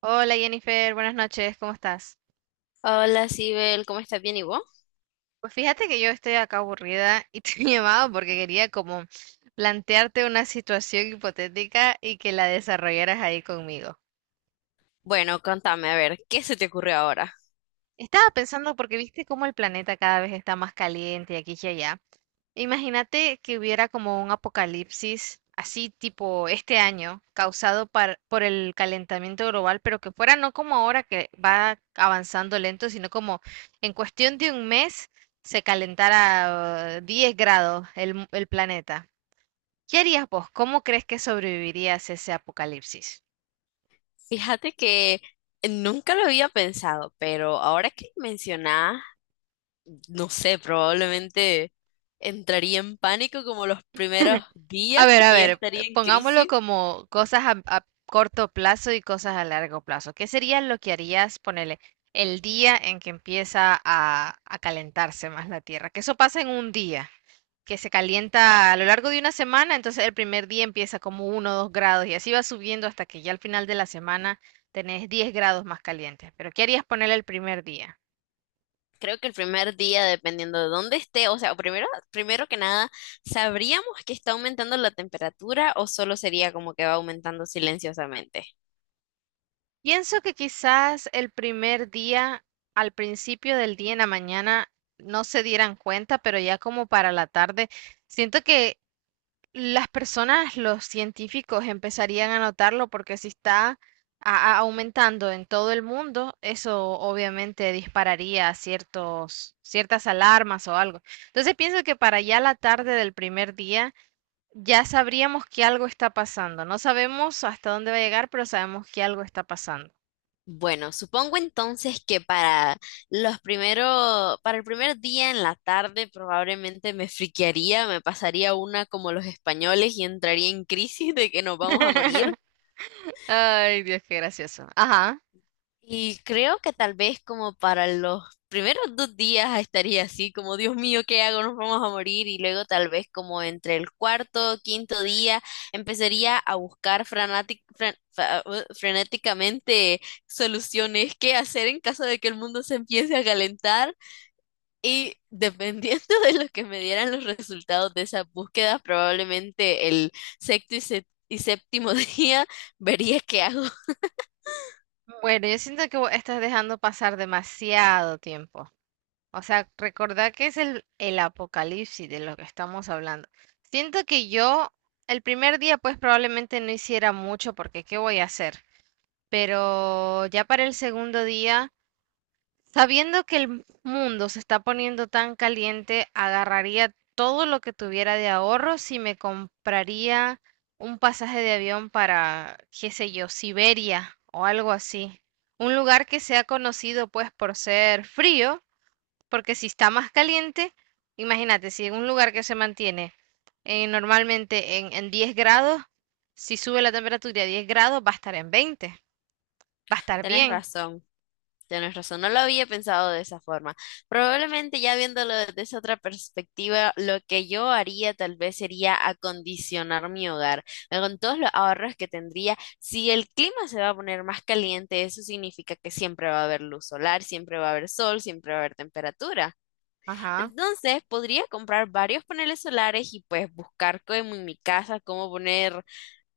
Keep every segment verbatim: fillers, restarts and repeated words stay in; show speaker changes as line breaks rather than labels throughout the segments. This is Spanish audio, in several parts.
Hola Jennifer, buenas noches, ¿cómo estás?
Hola, Sibel, ¿cómo estás? ¿Bien y vos?
Pues fíjate que yo estoy acá aburrida y te he llamado porque quería como plantearte una situación hipotética y que la desarrollaras ahí conmigo.
Bueno, contame, a ver, ¿qué se te ocurrió ahora?
Estaba pensando porque viste cómo el planeta cada vez está más caliente y aquí y allá. Imagínate que hubiera como un apocalipsis así tipo este año causado par- por el calentamiento global, pero que fuera no como ahora que va avanzando lento, sino como en cuestión de un mes se calentara eh, diez grados el, mu- el planeta. ¿Qué harías vos? ¿Cómo crees que sobrevivirías ese apocalipsis?
Fíjate que nunca lo había pensado, pero ahora que mencionás, no sé, probablemente entraría en pánico como los primeros
A
días
ver, a
y
ver,
estaría en
pongámoslo
crisis.
como cosas a, a corto plazo y cosas a largo plazo. ¿Qué sería lo que harías, ponele, el día en que empieza a, a calentarse más la Tierra? Que eso pasa en un día, que se calienta a lo largo de una semana, entonces el primer día empieza como uno, o dos grados y así va subiendo hasta que ya al final de la semana tenés diez grados más calientes. Pero ¿qué harías ponerle el primer día?
Creo que el primer día, dependiendo de dónde esté, o sea, primero, primero que nada, ¿sabríamos que está aumentando la temperatura o solo sería como que va aumentando silenciosamente?
Pienso que quizás el primer día, al principio del día en la mañana, no se dieran cuenta, pero ya como para la tarde, siento que las personas, los científicos empezarían a notarlo porque si está a- a- aumentando en todo el mundo, eso obviamente dispararía ciertos, ciertas alarmas o algo. Entonces pienso que para ya la tarde del primer día ya sabríamos que algo está pasando. No sabemos hasta dónde va a llegar, pero sabemos que algo está pasando.
Bueno, supongo entonces que para los primero, para el primer día en la tarde probablemente me friquearía, me pasaría una como los españoles y entraría en crisis de que nos vamos a morir.
Ay, Dios, qué gracioso. Ajá.
Y creo que tal vez como para los primeros dos días estaría así, como Dios mío, ¿qué hago? Nos vamos a morir. Y luego tal vez como entre el cuarto, quinto día, empezaría a buscar frenátic- fren- fa- uh, frenéticamente soluciones, qué hacer en caso de que el mundo se empiece a calentar. Y dependiendo de lo que me dieran los resultados de esas búsquedas, probablemente el sexto y, sé- y séptimo día vería qué hago.
Mm. Bueno, yo siento que vos estás dejando pasar demasiado tiempo. O sea, recordá que es el, el apocalipsis de lo que estamos hablando. Siento que yo el primer día pues probablemente no hiciera mucho porque ¿qué voy a hacer? Pero ya para el segundo día. Sabiendo que el mundo se está poniendo tan caliente, agarraría todo lo que tuviera de ahorro si me compraría un pasaje de avión para, qué sé yo, Siberia o algo así. Un lugar que sea conocido pues por ser frío, porque si está más caliente, imagínate, si en un lugar que se mantiene eh, normalmente en, en diez grados, si sube la temperatura a diez grados, va a estar en veinte, va a estar
Tienes
bien.
razón. Tienes razón, no lo había pensado de esa forma. Probablemente ya viéndolo desde esa otra perspectiva, lo que yo haría tal vez sería acondicionar mi hogar. Eh, Con todos los ahorros que tendría, si el clima se va a poner más caliente, eso significa que siempre va a haber luz solar, siempre va a haber sol, siempre va a haber temperatura.
Ajá.
Entonces, podría comprar varios paneles solares y pues buscar como en mi casa cómo poner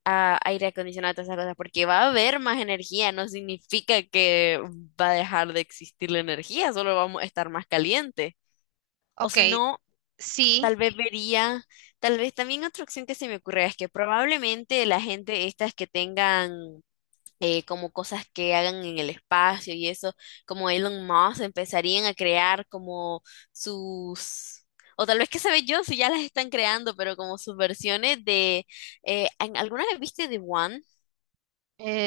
a aire acondicionado, todas esas cosas, porque va a haber más energía, no significa que va a dejar de existir la energía, solo vamos a estar más caliente. O
Ok,
si no,
sí.
tal vez vería, tal vez también otra opción que se me ocurre es que probablemente la gente estas que tengan eh, como cosas que hagan en el espacio y eso, como Elon Musk, empezarían a crear como sus... O tal vez que sabe yo si ya las están creando, pero como sus versiones de... eh, ¿en- ¿alguna vez viste The One?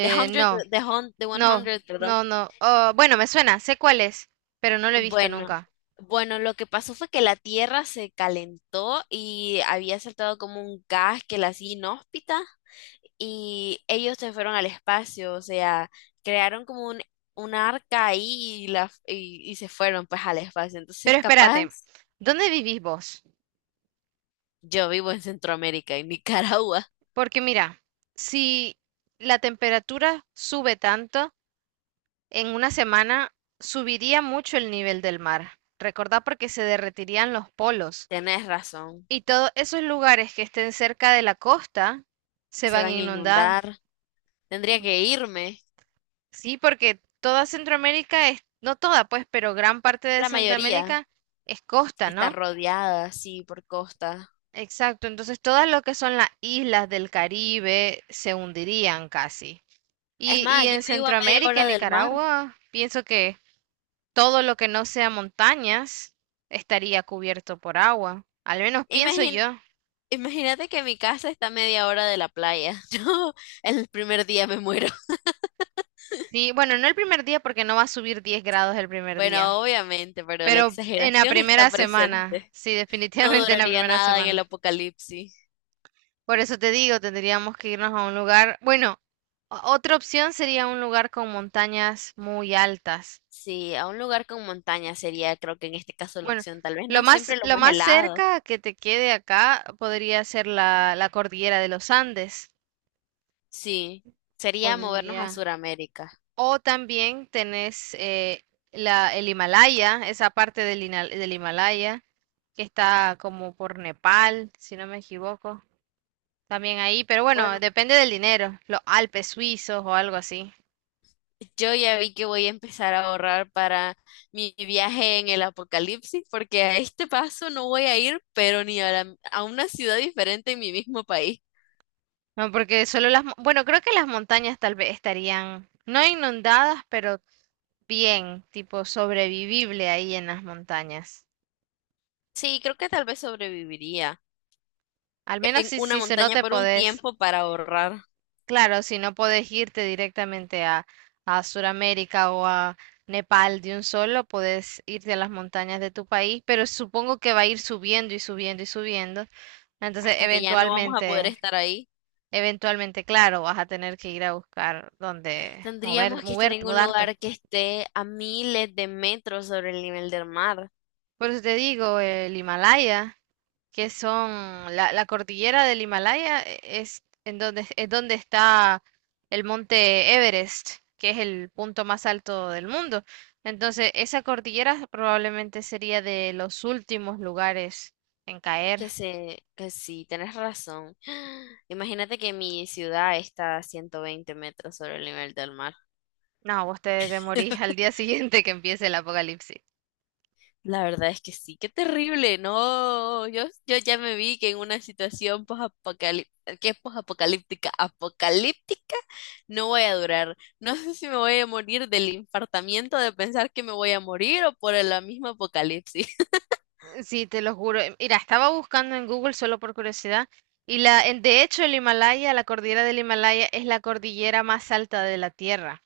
The Hundred,
No,
The Hun- The one
no,
hundred, perdón.
no, no. Oh, bueno, me suena, sé cuál es, pero no lo he visto
Bueno,
nunca.
bueno, lo que pasó fue que la Tierra se calentó y había saltado como un gas que la hacía inhóspita y ellos se fueron al espacio, o sea, crearon como un, un arca ahí y, la, y, y se fueron pues al espacio. Entonces,
Pero
capaz,
espérate, ¿dónde vivís vos?
yo vivo en Centroamérica, en Nicaragua.
Porque mira, si la temperatura sube tanto, en una semana subiría mucho el nivel del mar. Recordá porque se derretirían los polos
Tenés razón,
y todos esos lugares que estén cerca de la costa se
se
van a
van a
inundar.
inundar. Tendría que irme.
Sí, porque toda Centroamérica es, no toda pues, pero gran parte de
La mayoría
Centroamérica es costa,
está
¿no?
rodeada, sí, por costas.
Exacto, entonces todas lo que son las islas del Caribe se hundirían casi.
Es
Y, y
más, yo
en
vivo a media
Centroamérica
hora
en
del mar.
Nicaragua, pienso que todo lo que no sea montañas estaría cubierto por agua. Al menos pienso
Imagin-
yo.
imagínate que mi casa está a media hora de la playa. Yo el primer día me muero.
Sí, bueno, no el primer día porque no va a subir diez grados el primer día,
Bueno, obviamente, pero la
pero en la
exageración está
primera semana,
presente.
sí,
No
definitivamente en la
duraría
primera
nada en el
semana.
apocalipsis.
Por eso te digo, tendríamos que irnos a un lugar, bueno, o- otra opción sería un lugar con montañas muy altas.
Sí, a un lugar con montaña sería, creo que en este caso la
Bueno,
opción, tal vez
lo
no siempre
más,
lo
lo
más
más
helado.
cerca que te quede acá podría ser la, la cordillera de los Andes.
Sí, sería movernos a
Podría.
Sudamérica.
O también tenés eh, la, el Himalaya, esa parte del, Hina- del Himalaya, que está como por Nepal, si no me equivoco. También ahí, pero bueno,
Bueno,
depende del dinero. Los Alpes suizos o algo así.
yo ya vi que voy a empezar a ahorrar para mi viaje en el apocalipsis, porque a este paso no voy a ir, pero ni a, la- a una ciudad diferente en mi mismo país.
No, porque solo las... mo- bueno, creo que las montañas tal vez estarían, no inundadas, pero bien, tipo sobrevivible ahí en las montañas.
Sí, creo que tal vez sobreviviría
Al menos
en
si,
una
si se no
montaña
te
por un
podés,
tiempo para ahorrar,
claro, si no podés irte directamente a, a Sudamérica o a Nepal de un solo, podés irte a las montañas de tu país, pero supongo que va a ir subiendo y subiendo y subiendo. Entonces,
hasta que ya no vamos a poder
eventualmente,
estar ahí.
eventualmente, claro, vas a tener que ir a buscar dónde mover,
Tendríamos que estar
moverte,
en un
mudarte.
lugar que esté a miles de metros sobre el nivel del mar.
Por eso te digo, el Himalaya. Que son la, la cordillera del Himalaya, eh, es en donde, es donde está el monte Everest, que es el punto más alto del mundo. Entonces, esa cordillera probablemente sería de los últimos lugares en caer.
Que se, que sí, tenés razón. Imagínate que mi ciudad está a ciento veinte metros sobre el nivel del mar.
No, vos te, te morís al día siguiente que empiece el apocalipsis.
La verdad es que sí, qué terrible, no, yo, yo ya me vi que en una situación posapocalíptica, que es posapocalíptica, apocalíptica, no voy a durar. No sé si me voy a morir del infartamiento de pensar que me voy a morir o por la misma apocalipsis.
Eh, Sí, te lo juro. Eh, Mira, estaba buscando en Google solo por curiosidad. Y la, en- de hecho, el Himalaya, la cordillera del Himalaya, es la cordillera más alta de la Tierra.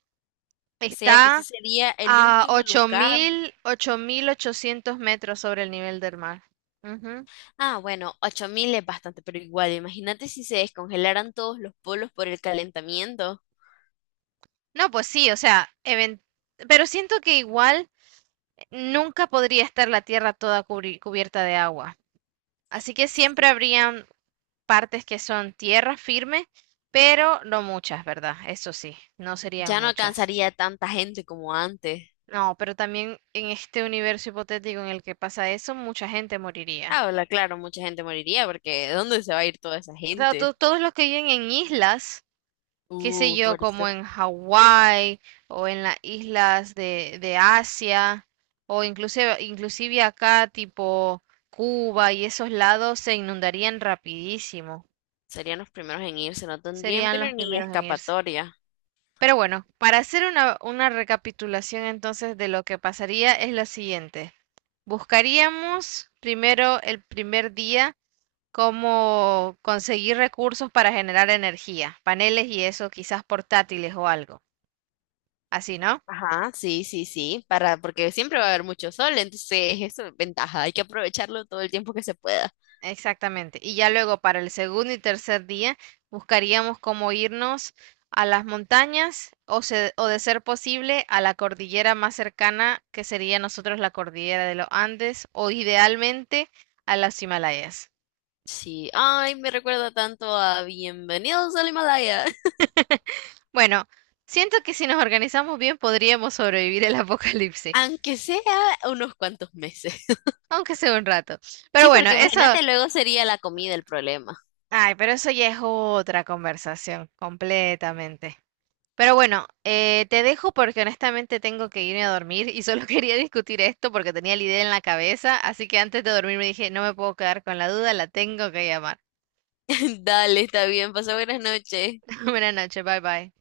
O sea que ese
Está
sería el
a
último
ocho ocho
lugar.
mil ocho mil ochocientos metros sobre el nivel del mar. Ujú.
Ah, bueno, ocho mil es bastante, pero igual, imagínate si se descongelaran todos los polos por el calentamiento.
No, pues sí, o sea, even- pero siento que igual nunca podría estar la Tierra toda cubri- cubierta de agua. Así que siempre habrían partes que son tierra firme, pero no muchas, ¿verdad? Eso sí, no
Ya
serían
no
muchas.
alcanzaría tanta gente como antes.
No, pero también en este universo hipotético en el que pasa eso, mucha gente moriría.
Ah, hola, claro, mucha gente moriría porque ¿de dónde se va a ir toda esa
Claro,
gente?
to- todos los que viven en islas qué sé
Uh,
yo,
por eso
como en Hawái o en las islas de, de Asia o inclusive, inclusive acá tipo Cuba y esos lados se inundarían rapidísimo.
serían los primeros en irse, no tendrían
Serían
pero
los
ni
primeros en irse.
escapatoria.
Pero bueno, para hacer una, una recapitulación entonces de lo que pasaría es lo siguiente. Buscaríamos primero el primer día cómo conseguir recursos para generar energía, paneles y eso, quizás portátiles o algo. Así, ¿no?
Ajá, sí, sí, sí, para, porque siempre va a haber mucho sol, entonces eso es ventaja, hay que aprovecharlo todo el tiempo que se pueda.
Exactamente. Y ya luego para el segundo y tercer día buscaríamos cómo irnos a las montañas o, se- o de ser posible a la cordillera más cercana que sería nosotros la cordillera de los Andes o idealmente a las Himalayas.
Sí, ay, me recuerda tanto a Bienvenidos al Himalaya,
Bueno, siento que si nos organizamos bien podríamos sobrevivir el apocalipsis,
aunque sea unos cuantos meses.
aunque sea un rato. Pero
Sí,
bueno,
porque
eso,
imagínate, luego sería la comida el problema.
ay, pero eso ya es otra conversación completamente. Pero bueno, eh, te dejo porque honestamente tengo que irme a dormir y solo quería discutir esto porque tenía la idea en la cabeza, así que antes de dormir me dije, no me puedo quedar con la duda, la tengo que llamar.
Dale, está bien, pasó buenas noches.
Buenas noches, bye bye.